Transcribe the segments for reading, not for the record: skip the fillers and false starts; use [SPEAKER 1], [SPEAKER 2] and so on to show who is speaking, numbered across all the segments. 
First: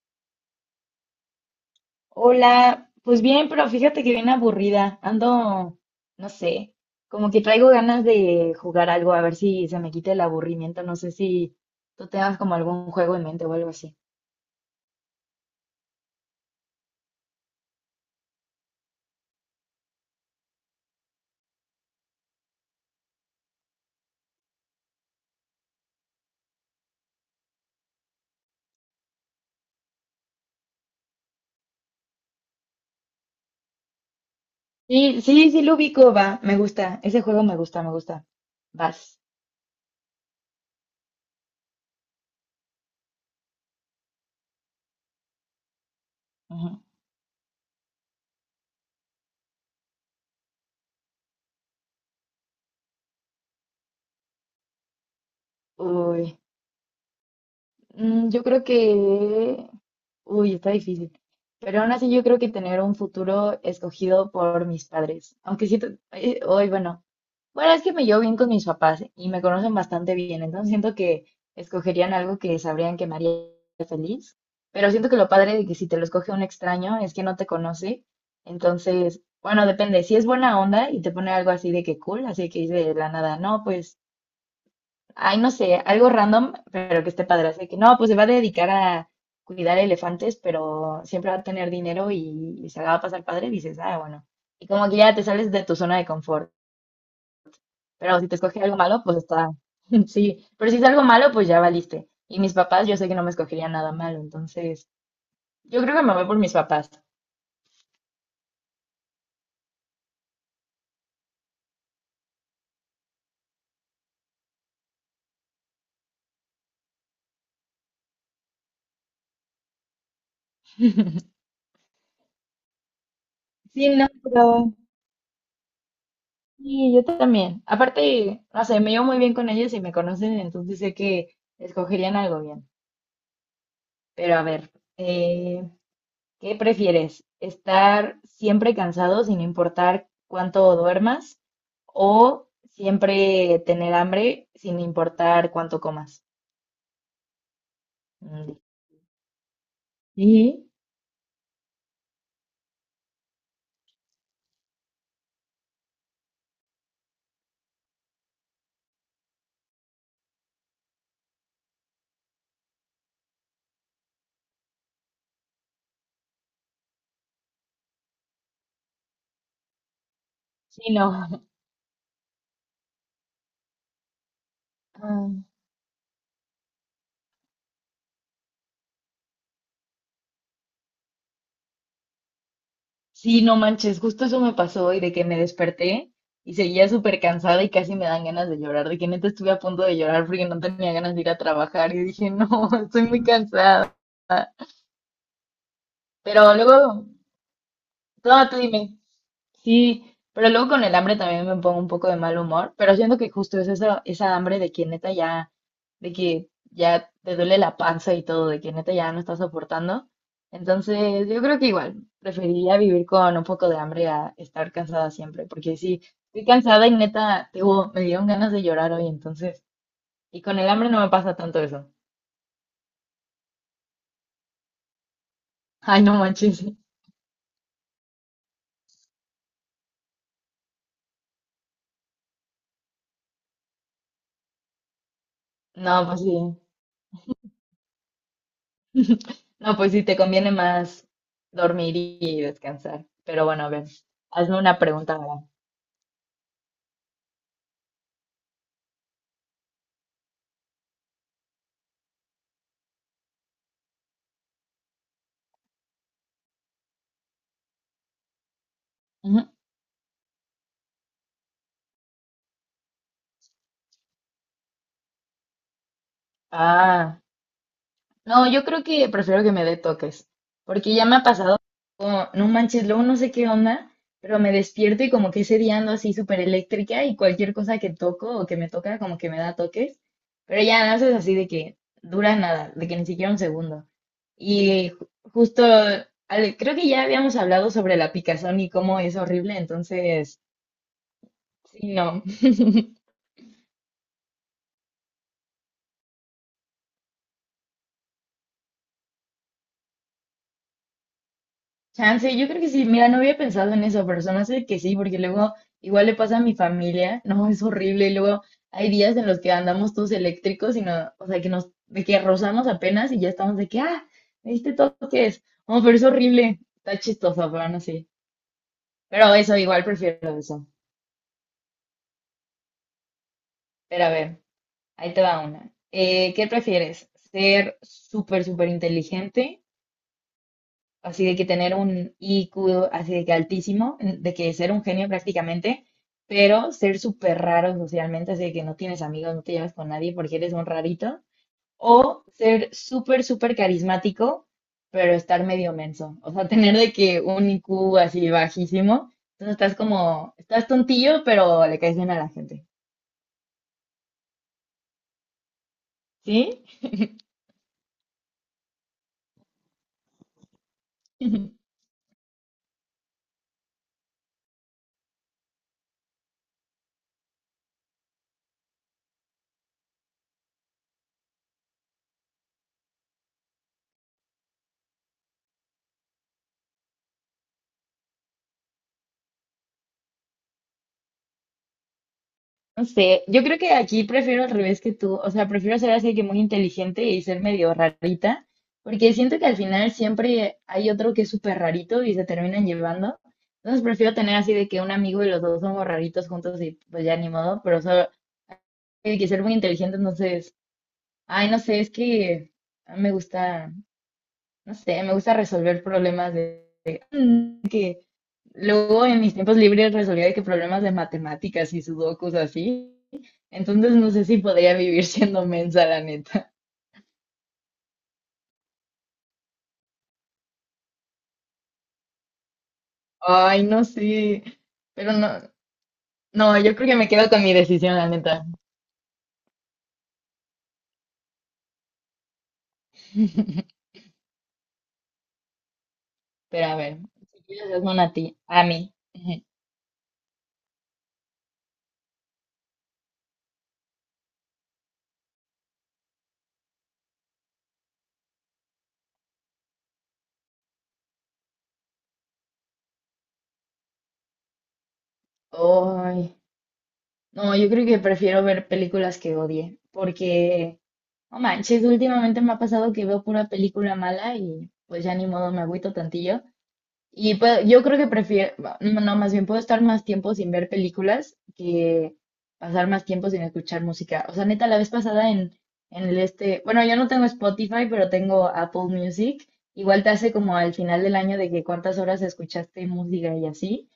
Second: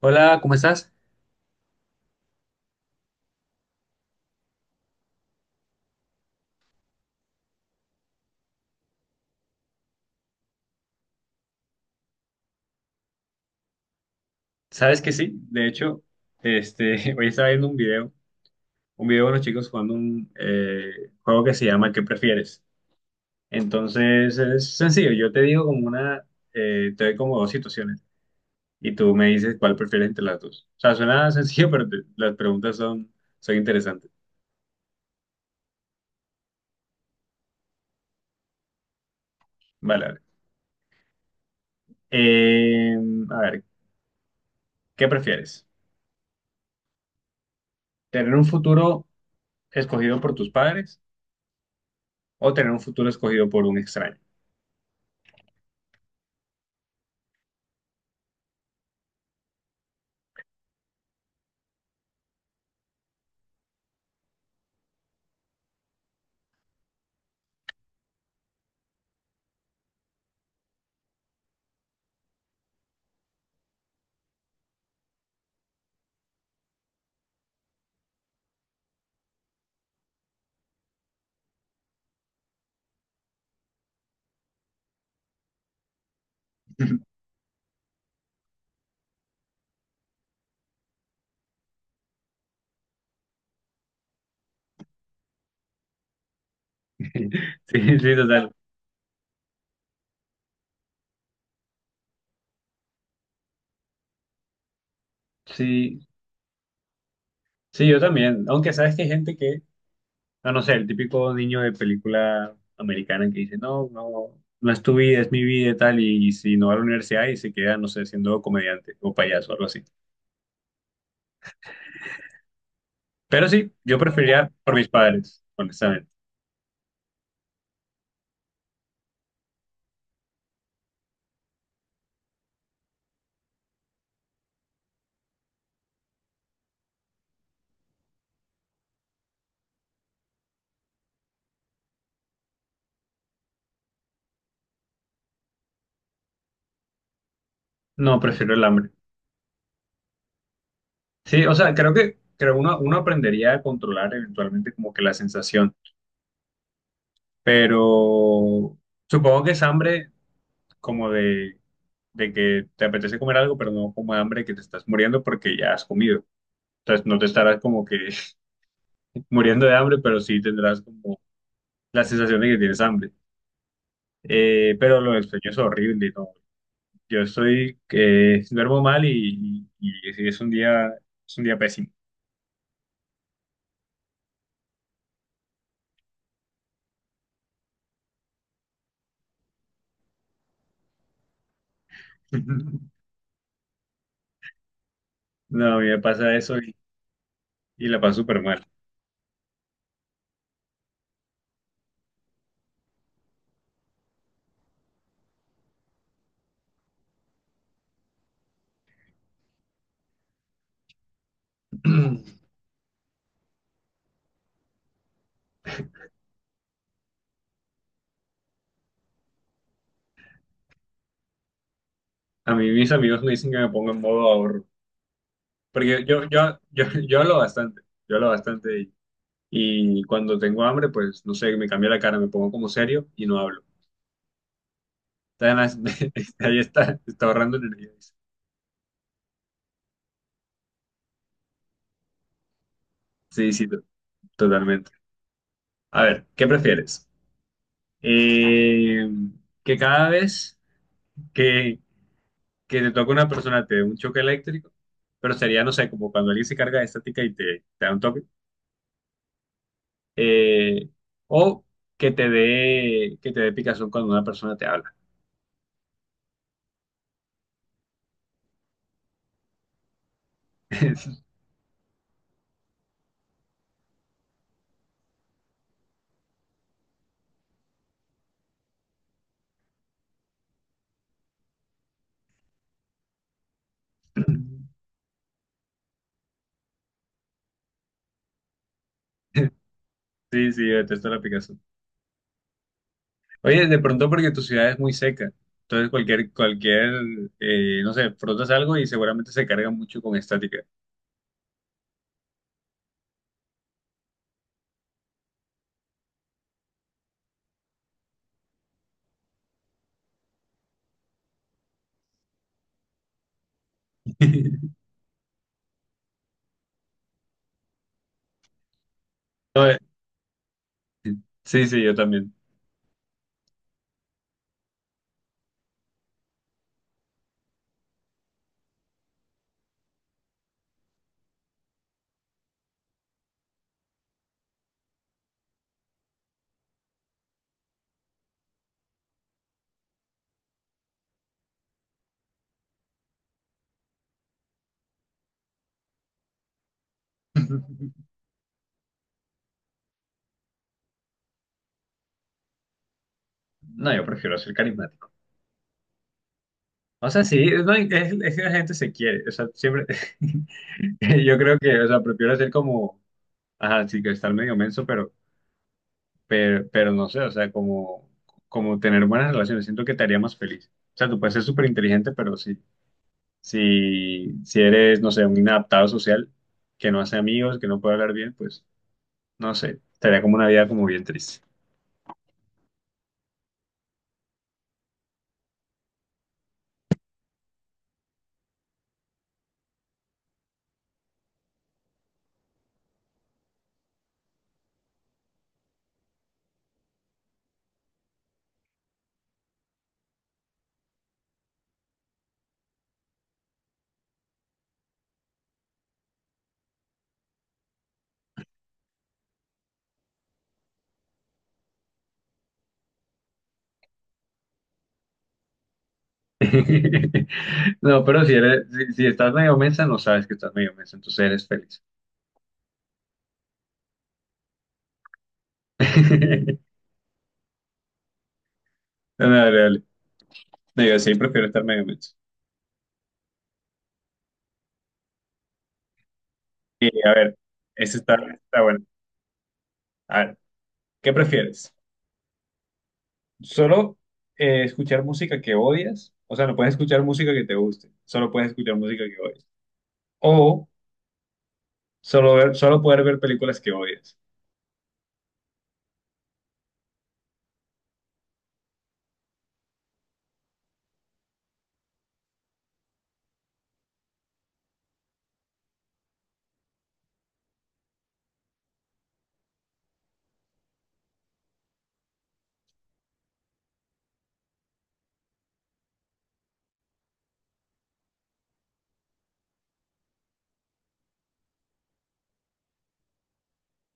[SPEAKER 1] Hola, ¿cómo estás?
[SPEAKER 2] Hola, pues bien, pero fíjate que bien aburrida. Ando, no sé, como que traigo ganas de jugar algo, a ver si se me quita el aburrimiento. No sé si tú tengas como algún juego en mente o algo así.
[SPEAKER 1] ¿Sabes que sí? De hecho, hoy estaba viendo un video de unos chicos jugando un juego que se llama ¿Qué prefieres? Entonces es sencillo, yo te digo como te doy como dos situaciones y tú me dices cuál prefieres entre las dos. O sea, suena sencillo, pero las preguntas son, son interesantes.
[SPEAKER 2] Sí, sí, sí lo ubico, va, me gusta. Ese juego me gusta, me gusta. Vas.
[SPEAKER 1] Vale, vale. Eh, a ver, ¿qué prefieres?
[SPEAKER 2] Ujú.
[SPEAKER 1] ¿Tener un futuro escogido por tus padres o tener un futuro escogido por un extraño?
[SPEAKER 2] Uy, yo creo que... Uy, está difícil. Pero aún así yo creo que tener un futuro escogido por mis padres. Aunque sí, hoy, bueno. Bueno, es que me llevo bien con mis papás y me conocen bastante bien, entonces siento que escogerían algo que sabrían que me haría feliz, pero siento que lo padre de que si te lo escoge un extraño es que no te conoce, entonces, bueno, depende, si es buena onda y te pone algo así de que cool, así que dice de la nada, no, pues, ay, no sé, algo random, pero que esté padre, así que no, pues se va a dedicar a cuidar elefantes, pero siempre va a tener dinero y se la va a pasar padre, dices, ah, bueno, y como que ya te sales de tu zona de confort.
[SPEAKER 1] Sí, sí,
[SPEAKER 2] Pero si te
[SPEAKER 1] total.
[SPEAKER 2] escoge algo malo, pues está, sí, pero si es algo malo, pues ya valiste. Y mis papás, yo sé que no me escogerían nada malo, entonces yo creo que
[SPEAKER 1] Sí,
[SPEAKER 2] me voy por mis papás.
[SPEAKER 1] sí, yo también. Aunque sabes que hay gente que, no, no sé, el típico niño de película americana que dice, no, no, no es tu vida, es mi vida y tal, y si no va a la universidad y se queda, no sé, siendo comediante o payaso o algo así. Pero sí,
[SPEAKER 2] Sí,
[SPEAKER 1] yo
[SPEAKER 2] no,
[SPEAKER 1] preferiría por
[SPEAKER 2] pero
[SPEAKER 1] mis padres, honestamente.
[SPEAKER 2] sí, yo también. Aparte, no sé, me llevo muy bien con ellos y me conocen, entonces sé que escogerían algo bien. Pero a ver, eh, ¿qué prefieres? ¿Estar siempre cansado sin importar cuánto duermas o siempre tener hambre sin importar cuánto comas?
[SPEAKER 1] No, prefiero
[SPEAKER 2] Mm,
[SPEAKER 1] el hambre.
[SPEAKER 2] sí,
[SPEAKER 1] Sí, o sea, creo que creo uno aprendería a controlar eventualmente como que la sensación, pero supongo que es hambre como de que te apetece comer algo, pero no como hambre que te estás muriendo porque ya has comido. Entonces no te estarás como que muriendo de hambre, pero sí tendrás
[SPEAKER 2] sí, no.
[SPEAKER 1] como la sensación de que tienes hambre. Pero lo del
[SPEAKER 2] Ah,
[SPEAKER 1] sueño es horrible, ¿no? Yo estoy, que duermo mal y es un día pésimo.
[SPEAKER 2] sí, no manches, justo eso me pasó hoy de que me desperté y seguía súper cansada y casi me dan ganas de llorar, de que neta estuve a punto de llorar porque no tenía ganas de ir a trabajar y dije, no, estoy muy cansada.
[SPEAKER 1] No, a mí me pasa
[SPEAKER 2] Pero
[SPEAKER 1] eso
[SPEAKER 2] luego,
[SPEAKER 1] y la paso súper
[SPEAKER 2] no, tú
[SPEAKER 1] mal.
[SPEAKER 2] dime. Sí, pero luego con el hambre también me pongo un poco de mal humor, pero siento que justo es esa, esa hambre de que neta ya, de que ya te duele la panza y todo, de que neta ya no estás soportando. Entonces, yo creo que igual, preferiría vivir con un poco de hambre a estar cansada siempre, porque sí, estoy cansada y neta, te digo, me dieron ganas de llorar hoy, entonces, y con el hambre no me pasa tanto eso.
[SPEAKER 1] A mí mis amigos me dicen que me pongo en modo ahorro,
[SPEAKER 2] Ay,
[SPEAKER 1] porque
[SPEAKER 2] no manches.
[SPEAKER 1] yo hablo bastante, yo hablo bastante y, y cuando tengo hambre, pues no sé, me cambia la cara, me pongo como serio y no hablo.
[SPEAKER 2] No, pues
[SPEAKER 1] Entonces,
[SPEAKER 2] sí.
[SPEAKER 1] ahí está, está ahorrando energía.
[SPEAKER 2] No, pues sí, te conviene más dormir y descansar. Pero
[SPEAKER 1] Sí,
[SPEAKER 2] bueno,
[SPEAKER 1] sí,
[SPEAKER 2] a ver, hazme una
[SPEAKER 1] totalmente.
[SPEAKER 2] pregunta ahora.
[SPEAKER 1] A ver, ¿qué prefieres? Eh, que cada vez que, que te toca una persona te dé un choque eléctrico, pero sería, no sé, como cuando alguien se carga de estática y te da un toque,
[SPEAKER 2] Ujú.
[SPEAKER 1] eh, o que te dé picazón cuando una persona te habla.
[SPEAKER 2] Ah, no, yo creo que prefiero que me dé toques, porque ya me ha pasado, como, no manches, luego no sé qué onda, pero me despierto y como que ese día ando así súper eléctrica y cualquier cosa que toco o que me toca como que me da toques, pero ya no haces así de que dura nada, de que ni siquiera un segundo. Y justo, Ale, creo que ya habíamos hablado sobre la picazón y cómo es horrible, entonces,
[SPEAKER 1] Sí, sí, yo detesto la picazón.
[SPEAKER 2] sí, no.
[SPEAKER 1] Oye, de pronto porque tu ciudad es muy seca, entonces no sé, frotas algo y seguramente se carga mucho con estática.
[SPEAKER 2] Chance, yo creo que sí, mira, no había pensado en eso, pero se me hace que sí, porque luego igual le pasa a mi familia, no, es horrible, y luego hay días en los que andamos todos eléctricos y no, o sea, que nos, de que rozamos apenas y ya estamos de que, ah, me diste toques, no, pero es horrible, está chistoso, pero no sé, pero eso, igual prefiero eso,
[SPEAKER 1] Sí, sí, yo también.
[SPEAKER 2] pero a ver. Ahí te va una. ¿Qué prefieres? ¿Ser súper, súper inteligente? Así de que tener un IQ así de que altísimo, de que ser un genio prácticamente, pero ser súper raro socialmente, así de que no tienes amigos, no te llevas con nadie porque eres un rarito. O ser súper, súper carismático, pero estar medio menso. O sea, tener de que un IQ así bajísimo. Entonces estás como, estás tontillo, pero le caes bien a la gente.
[SPEAKER 1] No, yo prefiero ser carismático.
[SPEAKER 2] ¿Sí?
[SPEAKER 1] O sea, sí, no, es que la gente se quiere. O sea, siempre. Yo creo que, o sea, prefiero ser como. Ajá, sí, que estar medio menso, pero no sé, o sea, como tener buenas relaciones. Siento que te haría más feliz. O sea, tú puedes ser súper inteligente, pero sí. Si eres, no sé, un inadaptado social, que no hace amigos, que no puede hablar bien, pues, no sé. Estaría como una vida como bien triste.
[SPEAKER 2] No sé, yo creo que aquí prefiero al revés que tú, o sea, prefiero ser así que muy inteligente y ser medio rarita, porque siento que al final siempre hay otro que es súper rarito y se terminan llevando. Entonces prefiero tener así de que un amigo y los dos somos raritos juntos y pues ya ni modo, pero solo hay que ser muy inteligente, entonces, ay, no sé, es que me gusta, no sé, me gusta resolver problemas. Luego en mis tiempos libres resolvía de que problemas de matemáticas y sudokus así. Entonces no sé si podría vivir siendo mensa, la neta.
[SPEAKER 1] No, pero si eres, si estás medio mensa, no sabes que estás medio mensa, entonces eres feliz.
[SPEAKER 2] Ay, no sé. Pero no, no, yo creo que me quedo con mi decisión, la neta.
[SPEAKER 1] No, no, dale, dale. No, yo sí prefiero estar medio mensa.
[SPEAKER 2] Pero a
[SPEAKER 1] Y,
[SPEAKER 2] ver,
[SPEAKER 1] a ver,
[SPEAKER 2] si quieres hazme
[SPEAKER 1] ese
[SPEAKER 2] una a
[SPEAKER 1] está,
[SPEAKER 2] ti,
[SPEAKER 1] está
[SPEAKER 2] a
[SPEAKER 1] bueno.
[SPEAKER 2] mí.
[SPEAKER 1] A ver, ¿qué prefieres? ¿Solo escuchar música que odias? O sea, no puedes escuchar música que te guste, solo puedes escuchar música que odias. O solo poder ver películas que odias.
[SPEAKER 2] Ay, no, yo creo que prefiero ver películas que odie, porque, no manches, últimamente me ha pasado que veo pura película mala y pues ya ni modo me agüito tantillo. Yo creo que prefiero, no, no, más bien puedo estar más tiempo sin ver películas que pasar más tiempo sin escuchar música. O sea, neta, la vez pasada en, el este, bueno, yo no tengo Spotify, pero tengo Apple Music. Igual te hace como al final del año de que cuántas horas escuchaste música y así.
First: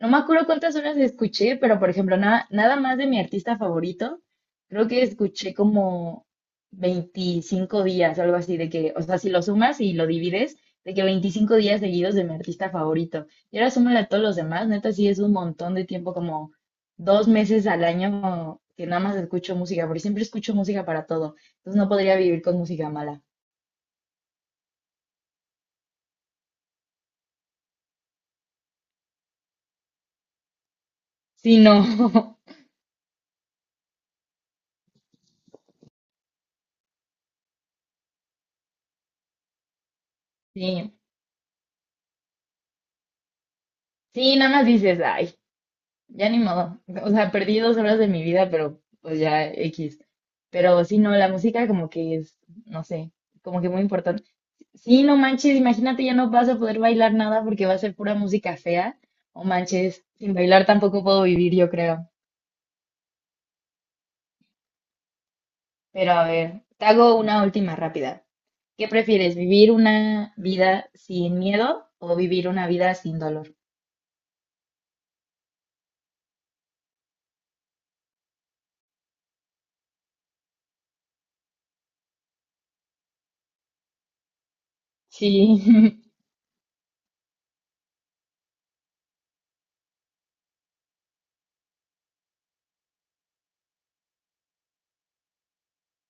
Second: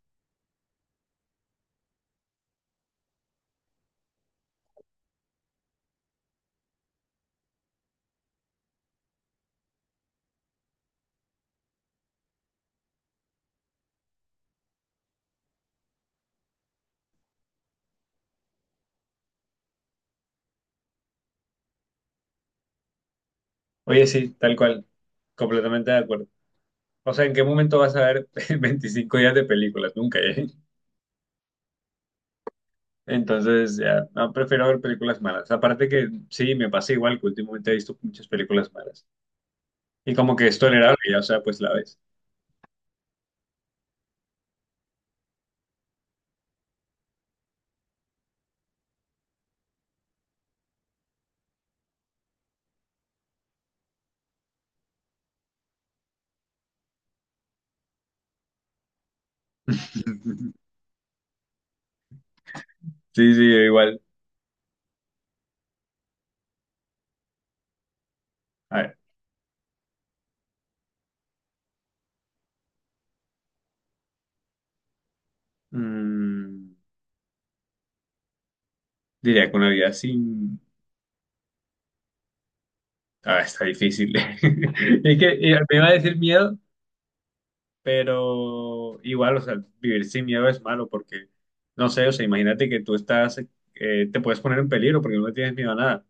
[SPEAKER 2] No me acuerdo cuántas horas escuché, pero por ejemplo, nada, nada más de mi artista favorito, creo que escuché como 25 días, algo así, de que, o sea, si lo sumas y lo divides, de que 25 días seguidos de mi artista favorito. Y ahora súmale a todos los demás, neta, sí es un montón de tiempo, como 2 meses al año que nada más escucho música, porque siempre escucho música para todo. Entonces no podría vivir con música mala.
[SPEAKER 1] Oye, sí, tal cual, completamente de acuerdo. O sea, ¿en qué momento vas a ver 25 días de películas? Nunca, ¿eh?
[SPEAKER 2] Sí, no.
[SPEAKER 1] Entonces, ya, no, prefiero ver películas malas. Aparte que sí, me pasa igual que últimamente he visto muchas películas malas. Y como que es
[SPEAKER 2] Sí,
[SPEAKER 1] tolerable, ya, o sea, pues la ves.
[SPEAKER 2] sí, nada más dices, ay, ya ni modo. O sea, perdí 2 horas de mi vida, pero pues ya X. Pero sí, no, la música como que es, no sé, como que muy importante. Sí, no manches, imagínate, ya no vas a poder bailar nada porque va a ser pura música fea. O manches, sin bailar tampoco puedo vivir, yo creo.
[SPEAKER 1] Sí, sí, yo igual.
[SPEAKER 2] Pero a ver, te hago una última rápida.
[SPEAKER 1] A
[SPEAKER 2] ¿Qué
[SPEAKER 1] ver,
[SPEAKER 2] prefieres, vivir una vida sin miedo o vivir una vida sin dolor?
[SPEAKER 1] mm, diría que una vida sin... Ah, está difícil. Es que
[SPEAKER 2] Sí,
[SPEAKER 1] me iba a decir miedo, pero igual, o sea, vivir sin miedo es malo porque, no sé, o sea, imagínate que tú estás, te puedes poner en peligro porque no le tienes miedo a nada.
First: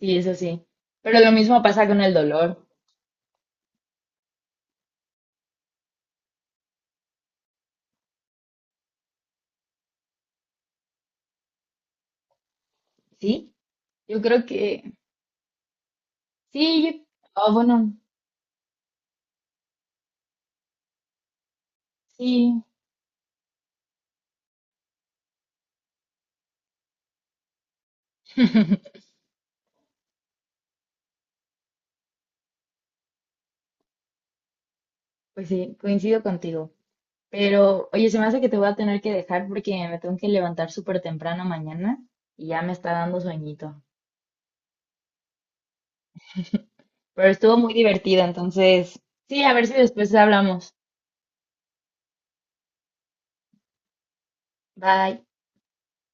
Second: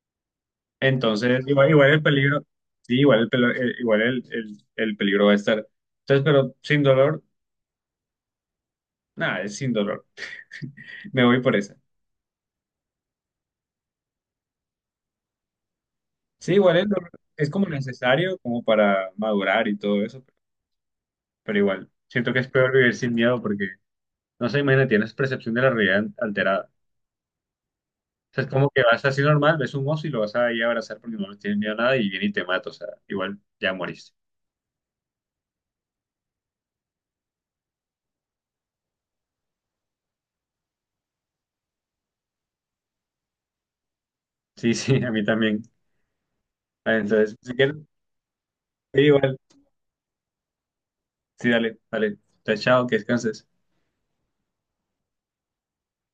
[SPEAKER 2] sí, eso sí. Pero lo
[SPEAKER 1] Entonces,
[SPEAKER 2] mismo
[SPEAKER 1] igual,
[SPEAKER 2] pasa
[SPEAKER 1] igual
[SPEAKER 2] con
[SPEAKER 1] el
[SPEAKER 2] el
[SPEAKER 1] peligro,
[SPEAKER 2] dolor,
[SPEAKER 1] sí, igual el, pelo- el- igual el peligro va a estar. Entonces, pero sin dolor, nada, es sin dolor. Me voy por esa.
[SPEAKER 2] ¿sí? Yo creo que...
[SPEAKER 1] Sí,
[SPEAKER 2] Sí,
[SPEAKER 1] igual el dolor es
[SPEAKER 2] ah,
[SPEAKER 1] como
[SPEAKER 2] bueno,
[SPEAKER 1] necesario como para madurar y todo eso, pero igual, siento que es
[SPEAKER 2] sí,
[SPEAKER 1] peor vivir sin miedo porque, no sé, imagínate, tienes percepción de la realidad alterada. O sea, es como que vas así normal, ves un oso y lo vas a ir a abrazar porque no le tienes miedo a nada y viene y te mata, o sea, igual ya moriste.
[SPEAKER 2] pues sí, coincido contigo. Pero, oye, se me hace que te voy a tener que dejar porque me tengo que levantar súper temprano mañana y ya me está dando sueñito.
[SPEAKER 1] Sí, sí, a mí también. Ah,
[SPEAKER 2] Pero
[SPEAKER 1] entonces, si
[SPEAKER 2] estuvo muy
[SPEAKER 1] quieres,
[SPEAKER 2] divertido,
[SPEAKER 1] sí,
[SPEAKER 2] entonces,
[SPEAKER 1] igual,
[SPEAKER 2] sí, a ver si después hablamos.
[SPEAKER 1] sí, dale, dale. Entonces, chao, que descanses.
[SPEAKER 2] Bye.